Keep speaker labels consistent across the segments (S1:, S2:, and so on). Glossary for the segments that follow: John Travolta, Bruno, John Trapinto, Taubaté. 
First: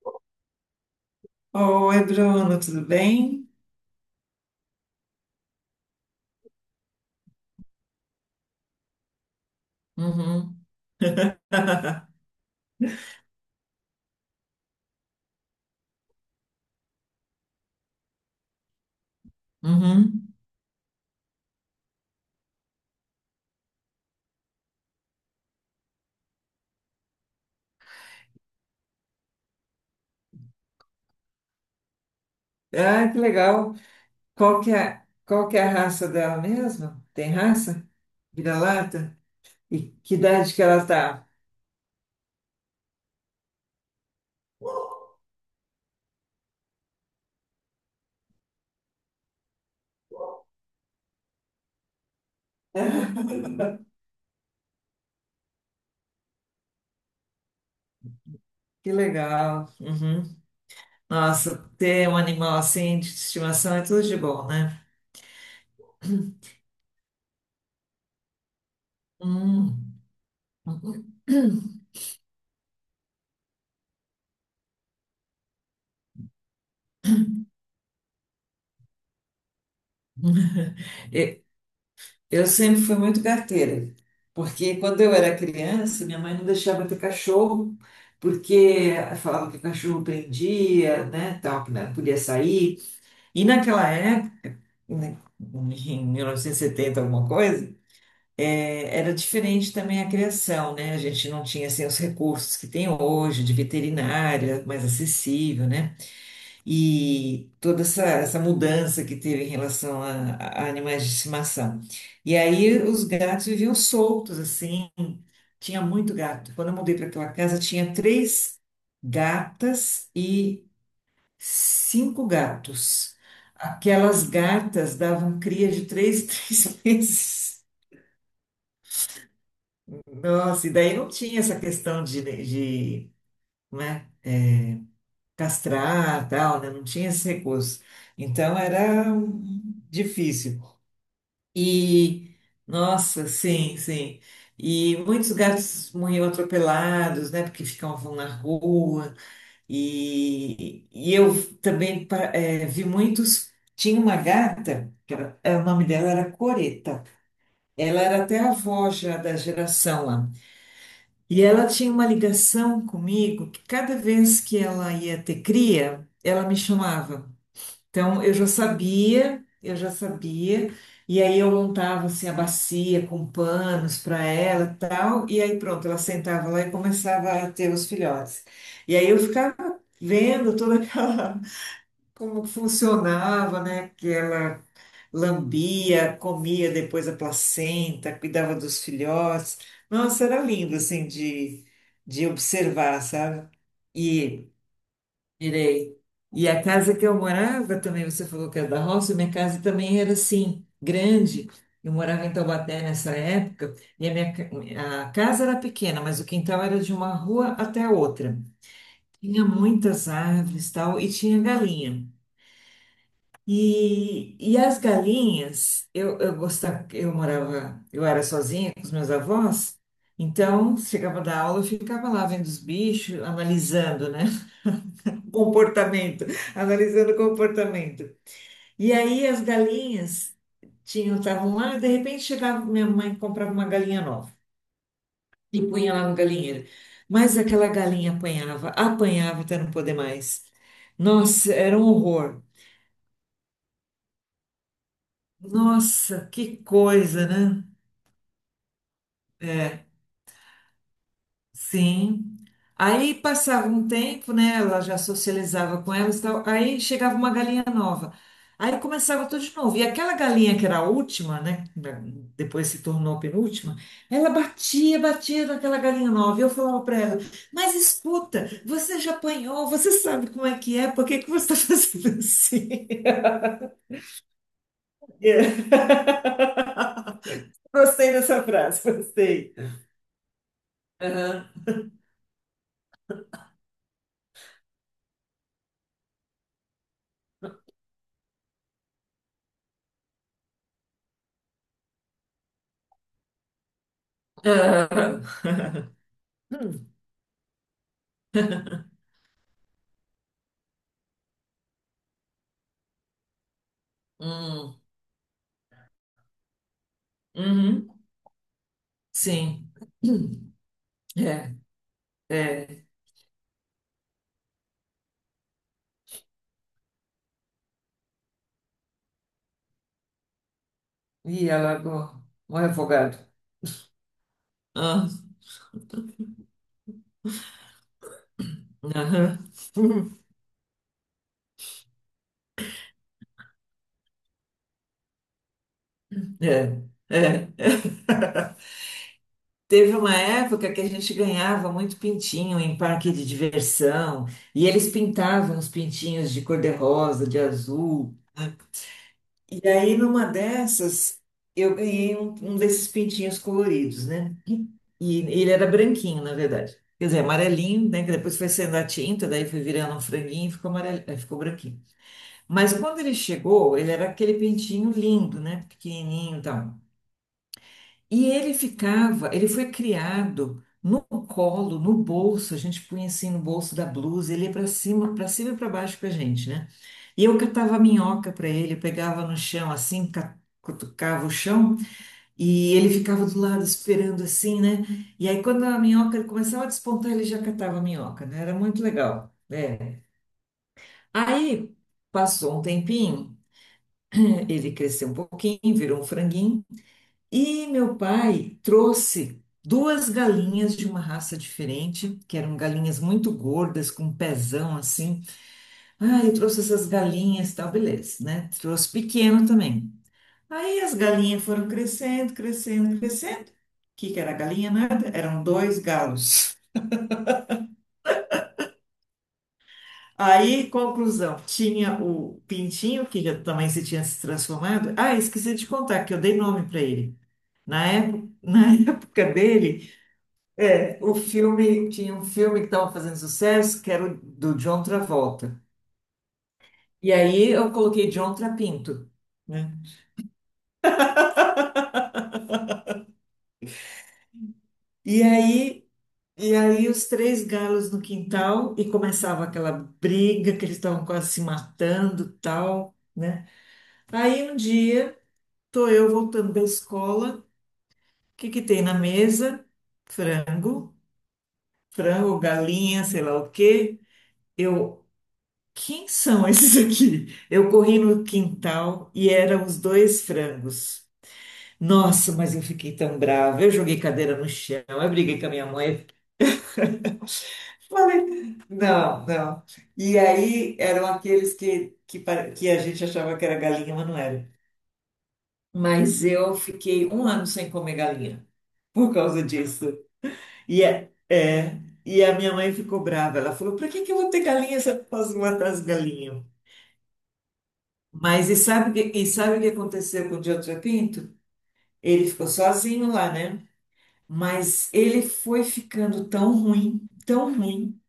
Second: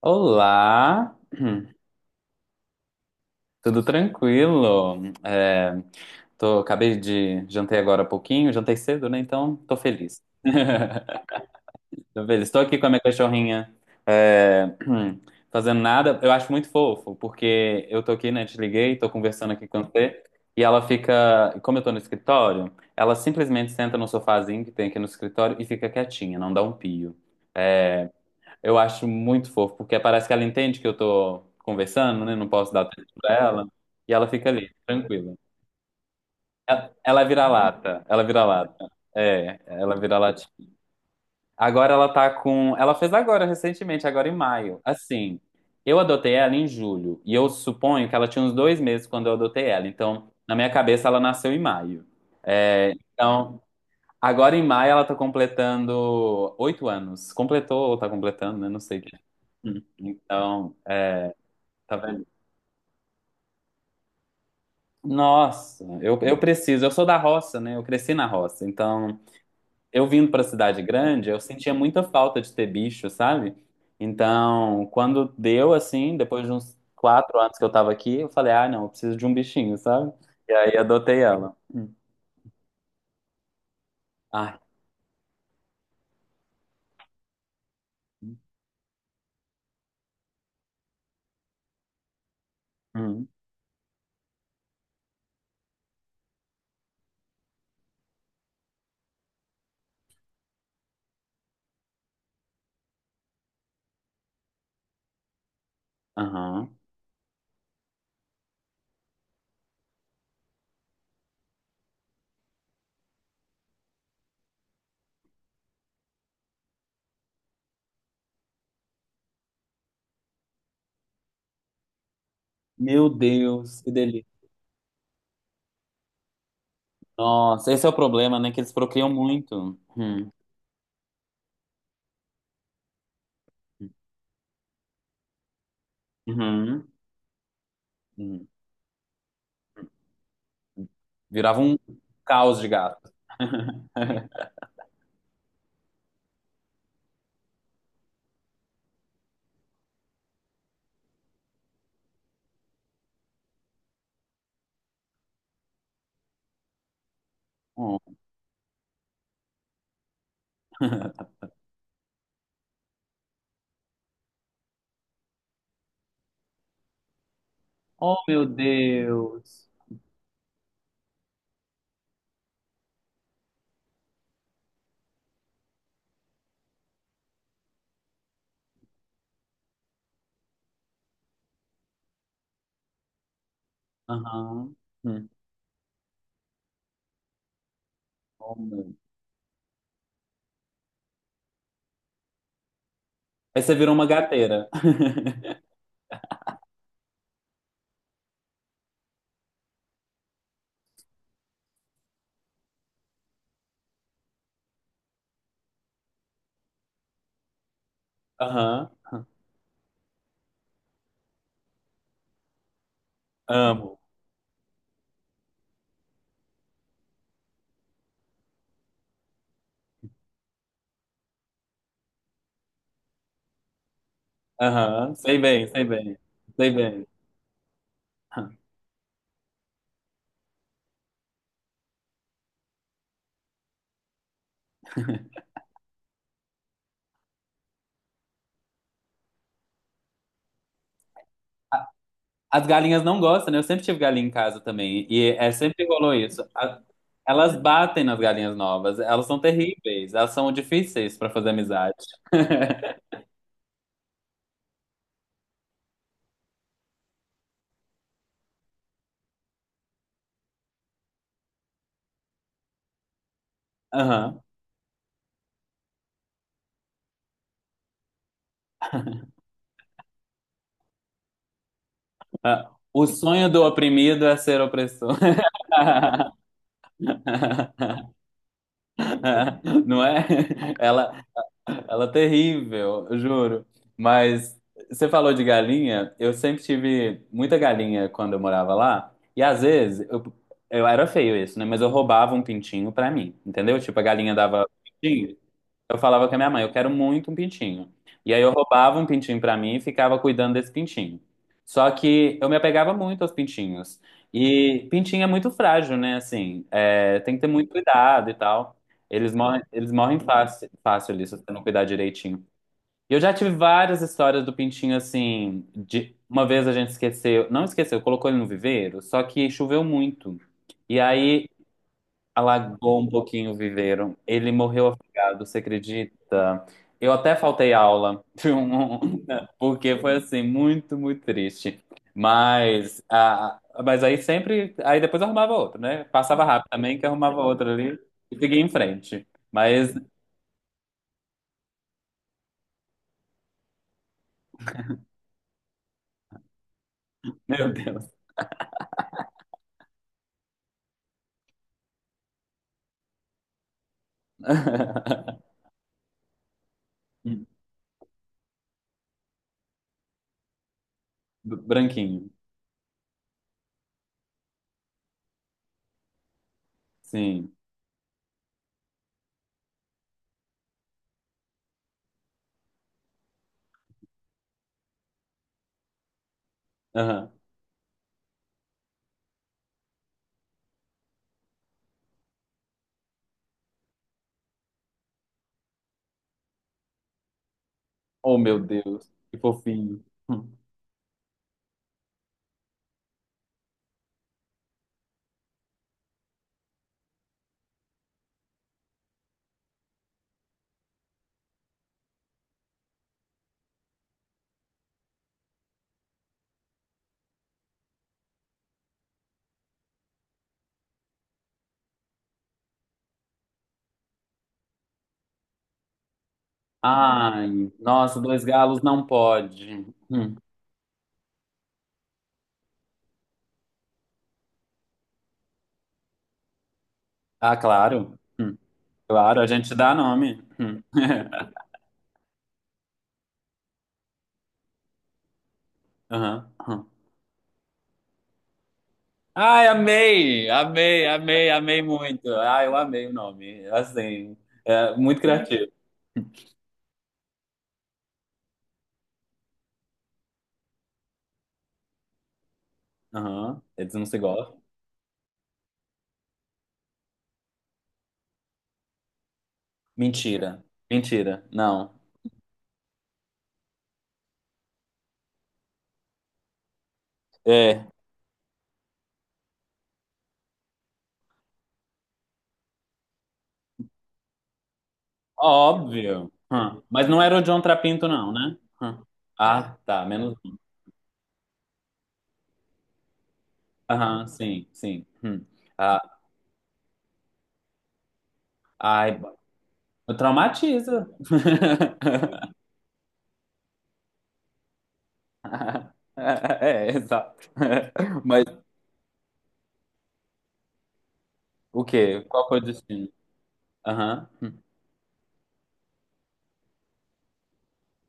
S1: Olá,
S2: Oi, Bruno, tudo bem?
S1: tudo tranquilo? Acabei de jantei agora há pouquinho, jantei cedo, né? Então tô feliz.
S2: Uhum,
S1: Tô feliz. Estou aqui com a minha cachorrinha, é, fazendo nada. Eu acho muito fofo, porque eu tô aqui, né? Te liguei, tô conversando aqui com você,
S2: uhum.
S1: e ela fica, como eu tô no escritório, ela simplesmente senta no sofazinho que tem aqui no escritório e fica quietinha, não dá um pio. É, Eu acho muito fofo, porque parece que ela entende que eu tô conversando, né? Não posso dar tempo
S2: Ah, que
S1: pra ela.
S2: legal.
S1: E ela fica
S2: Qual que
S1: ali,
S2: é,
S1: tranquila.
S2: qual que é a raça dela
S1: Ela
S2: mesmo?
S1: ela
S2: Tem
S1: vira
S2: raça?
S1: lata, ela vira lata.
S2: Vira-lata?
S1: É,
S2: E
S1: ela
S2: que
S1: vira
S2: idade que
S1: latinha.
S2: ela tá?
S1: Agora ela tá com. Ela fez agora, recentemente, agora em maio. Assim, eu adotei ela em julho. E eu suponho que ela tinha uns 2 meses quando eu adotei ela. Então, na minha cabeça, ela nasceu em maio. É, então, agora em maio ela tá completando 8 anos. Completou ou tá completando, né? Não
S2: Que
S1: sei o que.
S2: legal.
S1: Hum.
S2: Uhum.
S1: Então.
S2: Nossa,
S1: Tá
S2: ter um
S1: vendo?
S2: animal assim de estimação é tudo de bom, né?
S1: Nossa, eu preciso. Eu sou da roça, né? Eu cresci na roça. Então,
S2: Hum.
S1: eu vindo pra cidade grande, eu sentia muita falta de ter bicho, sabe? Então, quando deu assim, depois de uns 4 anos que eu tava aqui, eu falei, ah, não, eu preciso de um bichinho, sabe? E aí adotei
S2: E-
S1: ela. Hum.
S2: Eu sempre fui muito carteira,
S1: Ai.
S2: porque quando eu era criança, minha mãe não deixava eu ter cachorro, porque falava que o cachorro prendia, né, tal, que não podia sair.
S1: Hum.
S2: E naquela época, né, em 1970, alguma coisa, era diferente também a criação, né? A gente não tinha assim, os recursos que tem hoje, de veterinária mais acessível, né?
S1: Aham.
S2: E toda essa mudança que teve em relação a animais de estimação. E aí os gatos viviam soltos, assim, tinha muito gato. Quando eu mudei para aquela casa, tinha três gatas e cinco
S1: Meu
S2: gatos.
S1: Deus, que delícia.
S2: Aquelas gatas davam cria de três, três meses.
S1: Nossa, esse é o problema, né? Que eles procriam muito. Hum.
S2: Nossa, e daí não tinha essa questão né, castrar, tal, né? Não
S1: Uhum.
S2: tinha esse recurso.
S1: Hum.
S2: Então era difícil.
S1: Virava um
S2: E,
S1: caos de gato.
S2: nossa, sim, sim. E muitos gatos morriam atropelados, né? Porque ficavam na rua. E eu também pa- vi muitos. Tinha uma gata, que era, eh, o nome dela era Coreta. Ela era até avó já da geração lá. E ela tinha uma ligação comigo que cada vez que ela ia ter cria, ela me chamava.
S1: Oh,
S2: Então,
S1: meu Deus.
S2: e aí eu montava assim a bacia com panos para ela e tal, e aí pronto, ela sentava lá e começava a ter os filhotes. E aí eu ficava vendo toda aquela como funcionava, né? Que ela
S1: Aham. Hum.
S2: lambia, comia depois a placenta,
S1: Oh,
S2: cuidava dos
S1: meu.
S2: filhotes. Nossa, era lindo assim de observar, sabe?
S1: Aí você virou uma
S2: E
S1: gateira.
S2: Irei. E a casa que eu morava também, você falou que era da roça, minha casa também era assim, grande. Eu morava em Taubaté nessa época, e a minha ca- a casa era pequena, mas o quintal era de uma rua até a outra.
S1: Aham.
S2: Tinha muitas árvores, tal, e tinha galinha.
S1: Amo.
S2: E as galinhas, eu gostava, eu morava, eu era sozinha com os meus avós, então chegava da aula, eu ficava lá vendo os bichos, analisando, né?
S1: Aham. Sei bem, sei bem.
S2: comportamento,
S1: Sei bem.
S2: analisando o comportamento. E aí as galinhas tinham, estavam lá, e de repente chegava minha mãe e comprava uma galinha nova e punha lá no galinheiro. Mas aquela galinha apanhava, apanhava até não poder mais. Nossa, era um
S1: A-
S2: horror.
S1: As galinhas não gostam, né? Eu sempre tive galinha em casa também. E é sempre rolou
S2: Nossa,
S1: isso.
S2: que coisa,
S1: Elas
S2: né?
S1: batem nas galinhas novas. Elas são
S2: É.
S1: terríveis. Elas são difíceis para fazer amizade.
S2: Sim. Aí passava um tempo, né? Ela já socializava com elas e tal. Aí chegava uma galinha nova. Aí começava tudo de novo. E aquela galinha que era a última, né? Depois se tornou a penúltima. Ela
S1: Aham.
S2: batia, batia naquela galinha nova. E eu falava para ela: mas escuta, você já apanhou, você sabe como é que é, por que que você está fazendo
S1: Ah,
S2: assim?
S1: o sonho do oprimido é ser opressor.
S2: É. Gostei dessa frase, gostei.
S1: Não é? Ela,
S2: Aham.
S1: Ela é terrível, eu juro. Mas você falou de galinha, eu sempre tive muita galinha quando eu morava lá. E às vezes, eu era feio isso, né? Mas eu roubava um pintinho pra mim, entendeu? Tipo, a galinha dava um
S2: Aham.
S1: pintinho. Eu falava com a minha mãe, eu quero muito um pintinho. E aí eu roubava um pintinho pra mim e ficava cuidando desse pintinho. Só que eu me apegava muito aos pintinhos.
S2: Hum.
S1: E pintinho é muito frágil, né? Assim, é, tem que ter muito
S2: Uhum.
S1: cuidado e tal.
S2: Sim.
S1: Eles morrem fácil, fácil ali, se você
S2: É,
S1: não cuidar direitinho.
S2: é.
S1: E eu já tive várias histórias do pintinho, assim, de uma vez a gente esqueceu, não esqueceu, colocou ele no viveiro, só que choveu muito. E aí
S2: E ela alagou. Um
S1: alagou um
S2: refogado.
S1: pouquinho o viveiro. Ele morreu
S2: Ah,
S1: afogado, você acredita? Eu até faltei aula,
S2: aham.
S1: porque foi assim, muito, muito triste. Mas, ah, mas aí sempre, aí depois eu arrumava outro, né? Passava rápido
S2: É,
S1: também, que eu arrumava
S2: é.
S1: outro ali e seguia em frente. Mas,
S2: Teve uma época que a gente ganhava muito pintinho em parque de diversão, e eles pintavam os pintinhos de cor-de-rosa, de
S1: meu Deus.
S2: azul. E aí, numa dessas, eu ganhei um desses pintinhos coloridos, né? E ele era branquinho, na verdade. Quer dizer, amarelinho, né? Que depois foi sendo a tinta, daí foi virando um franguinho e ficou amarelo, ficou branquinho.
S1: Branquinho,
S2: Mas quando ele chegou, ele era aquele pintinho lindo, né? Pequenininho e tal.
S1: sim.
S2: E ele ficava, ele foi criado no colo, no bolso, a gente punha assim no bolso da blusa, ele ia para cima e para baixo com a gente, né? E
S1: Aham.
S2: eu catava minhoca para ele, pegava no chão assim, ca- cutucava o chão e ele ficava do lado esperando assim, né? E aí quando a minhoca ele começava a despontar, ele já catava a minhoca,
S1: Oh,
S2: né? Era
S1: meu
S2: muito
S1: Deus,
S2: legal,
S1: que
S2: né?
S1: fofinho.
S2: Aí passou um tempinho, ele cresceu um pouquinho, virou um franguinho. E meu pai trouxe duas galinhas de uma raça diferente, que eram galinhas muito gordas, com um pezão assim. Ah, eu trouxe essas galinhas, tal, beleza, né? Trouxe pequeno também. Aí as galinhas foram crescendo. O que que era galinha? Nada, eram dois galos.
S1: Ai, nossa, dois galos não pode.
S2: Aí, conclusão, tinha o pintinho, que já também se tinha se transformado. Ah, esqueci de contar que eu dei nome para ele.
S1: Ah,
S2: Na
S1: claro.
S2: época, na época
S1: Claro, a gente
S2: dele.
S1: dá nome. Hum.
S2: É, o filme, tinha um filme que estava fazendo sucesso, que era o do John Travolta.
S1: Aham, aham.
S2: E aí eu coloquei John Trapinto,
S1: Ai,
S2: né?
S1: amei, amei, amei, amei muito. Ai, eu amei o nome. Assim, é muito
S2: E
S1: criativo.
S2: aí, e aí os três galos no quintal e começava aquela briga que eles estavam quase se matando, tal, né?
S1: Aham. Eles não se
S2: Aí um
S1: gostam.
S2: dia, tô eu voltando da escola, o que que tem na mesa?
S1: Mentira,
S2: Frango,
S1: mentira. Não.
S2: frango, galinha, sei lá o quê. Eu quem são esses aqui? Eu
S1: É,
S2: corri no quintal e eram os dois frangos. Nossa, mas eu fiquei tão brava. Eu joguei cadeira no chão, eu briguei com a minha mãe.
S1: óbvio. Hum. Mas não era o John Trapinto, não, né?
S2: Falei,
S1: Hum.
S2: não, não.
S1: Ah, tá,
S2: E
S1: menos.
S2: aí eram aqueles pare- que a gente achava que era galinha, mas não
S1: Aham,
S2: era.
S1: sim, sim. Hum. Ah,
S2: Mas eu fiquei um ano sem comer galinha por
S1: ai,
S2: causa disso. E,
S1: traumatiza.
S2: é, é, e a minha mãe ficou brava. Ela falou: pra que que eu vou ter galinha se eu posso matar as galinhas?
S1: É, exato. Mas
S2: Mas e sabe, o que- e sabe o que aconteceu com o Diogo Pinto?
S1: o quê?
S2: Ele ficou
S1: Qual foi o
S2: sozinho
S1: destino?
S2: lá, né?
S1: Aham.
S2: Mas ele foi ficando tão ruim, tão ruim.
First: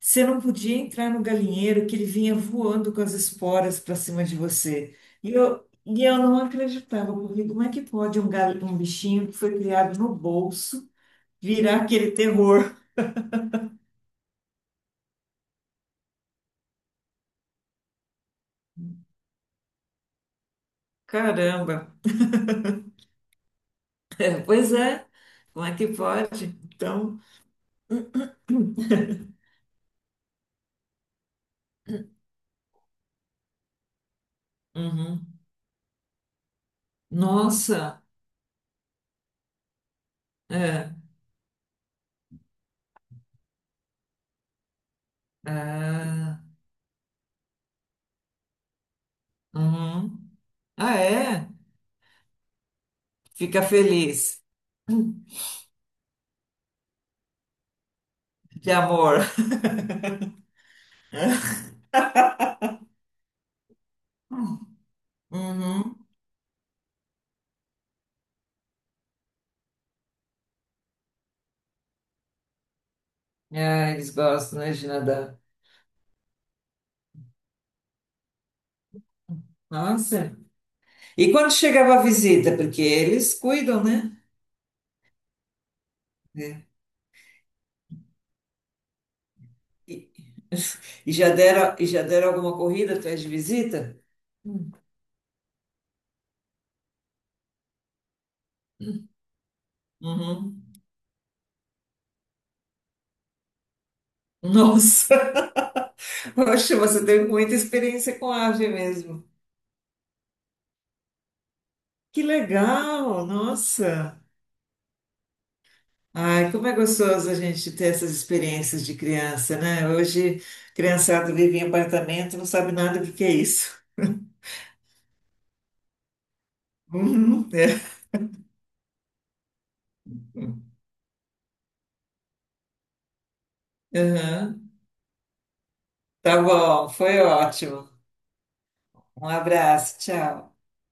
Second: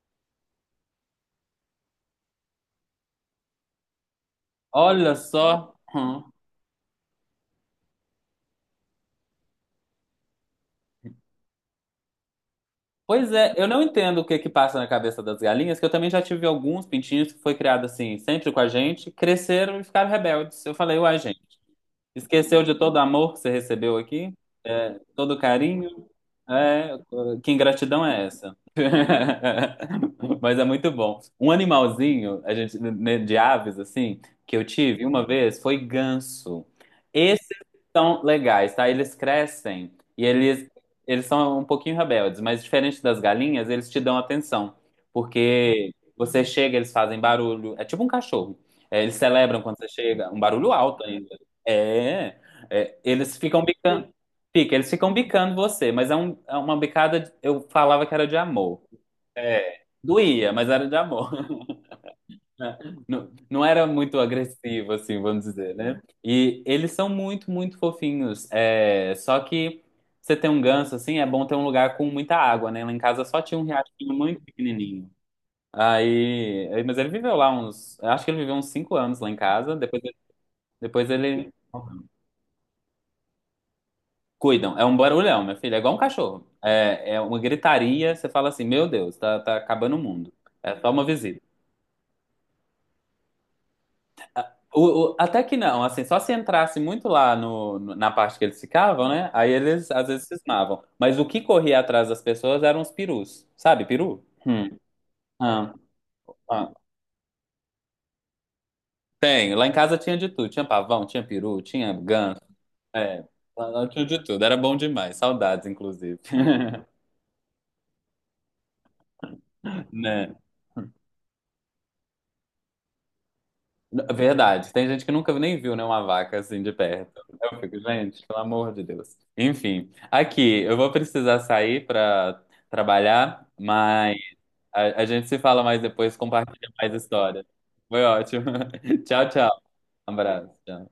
S2: Você não podia entrar no galinheiro que ele vinha voando com as esporas para cima de você.
S1: Olha
S2: E eu,
S1: só.
S2: e eu
S1: Hum.
S2: não acreditava, porque como é que pode um, gal, um bichinho que foi criado no bolso virar aquele terror?
S1: Pois é, eu não entendo o que que passa na cabeça das galinhas, que eu também já tive alguns pintinhos que foi criado assim, sempre com a gente, cresceram e ficaram rebeldes. Eu falei, uai, gente,
S2: Caramba!
S1: esqueceu de todo o amor que você recebeu aqui?
S2: Pois é,
S1: Todo
S2: como é que
S1: carinho.
S2: pode?
S1: É,
S2: Então,
S1: que ingratidão é essa? Mas é muito bom. Um animalzinho, a gente, né, de aves, assim, que eu tive
S2: uhum.
S1: uma vez foi ganso. Esses
S2: Nossa!
S1: são legais, tá? Eles crescem e eles,
S2: É.
S1: eles são um pouquinho rebeldes, mas diferente das galinhas, eles te dão atenção. Porque
S2: Ah.
S1: você chega, eles fazem barulho. É tipo um cachorro. É, eles celebram quando você
S2: Uhum.
S1: chega, um barulho
S2: Ah,
S1: alto ainda.
S2: é?
S1: É, eles
S2: Fica
S1: ficam bicando.
S2: feliz
S1: Fica, eles ficam bicando você, mas é uma bicada, eu falava que era de
S2: de
S1: amor.
S2: amor.
S1: É, doía, mas era de amor. Não, não era muito agressivo, assim, vamos dizer, né?
S2: Uhum.
S1: E eles são muito, muito fofinhos. É, só que você tem um ganso, assim, é bom ter um lugar com muita água, né? Lá em casa só tinha um
S2: Ah, eles
S1: riachinho muito
S2: gostam, né, de
S1: pequenininho.
S2: nadar.
S1: Mas ele viveu lá uns, acho que ele viveu uns 5 anos lá em casa, depois,
S2: Nossa.
S1: depois
S2: E quando
S1: ele...
S2: chegava a visita? Porque eles cuidam, né?
S1: Cuidam, é um barulhão, minha filha, é igual um cachorro.
S2: É.
S1: É, é uma gritaria, você fala assim, meu Deus, tá acabando
S2: E,
S1: o mundo. É só uma
S2: e já
S1: visita.
S2: deram, e já deram alguma corrida atrás de visita?
S1: Até que não, assim, só se entrasse muito lá na parte que eles ficavam, né? Aí eles às vezes
S2: Uhum.
S1: cismavam. Mas o que corria atrás das pessoas eram os perus, sabe, peru? Hum.
S2: Nossa,
S1: Ah, ah.
S2: oxe, você teve muita experiência com ave mesmo.
S1: Tenho, lá em casa tinha de tudo, tinha pavão, tinha peru, tinha
S2: Que
S1: ganso, é,
S2: legal,
S1: lá tinha
S2: nossa.
S1: de tudo, era bom demais, saudades, inclusive.
S2: Ai, como é gostoso a gente ter essas experiências de criança, né?
S1: Né?
S2: Hoje, criançada vive em apartamento, não sabe nada do que é isso.
S1: Verdade, tem gente que nunca nem viu, né, uma vaca assim de perto.
S2: Uhum,
S1: Eu
S2: é,
S1: fico, gente, pelo amor de Deus. Enfim, aqui, eu vou precisar sair para trabalhar, mas
S2: aham.
S1: a gente se fala mais depois,
S2: Tá
S1: compartilha
S2: bom,
S1: mais
S2: foi
S1: história.
S2: ótimo.
S1: Foi ótimo.
S2: Um
S1: Tchau, tchau.
S2: abraço,
S1: Um abraço.
S2: tchau.
S1: Tchau.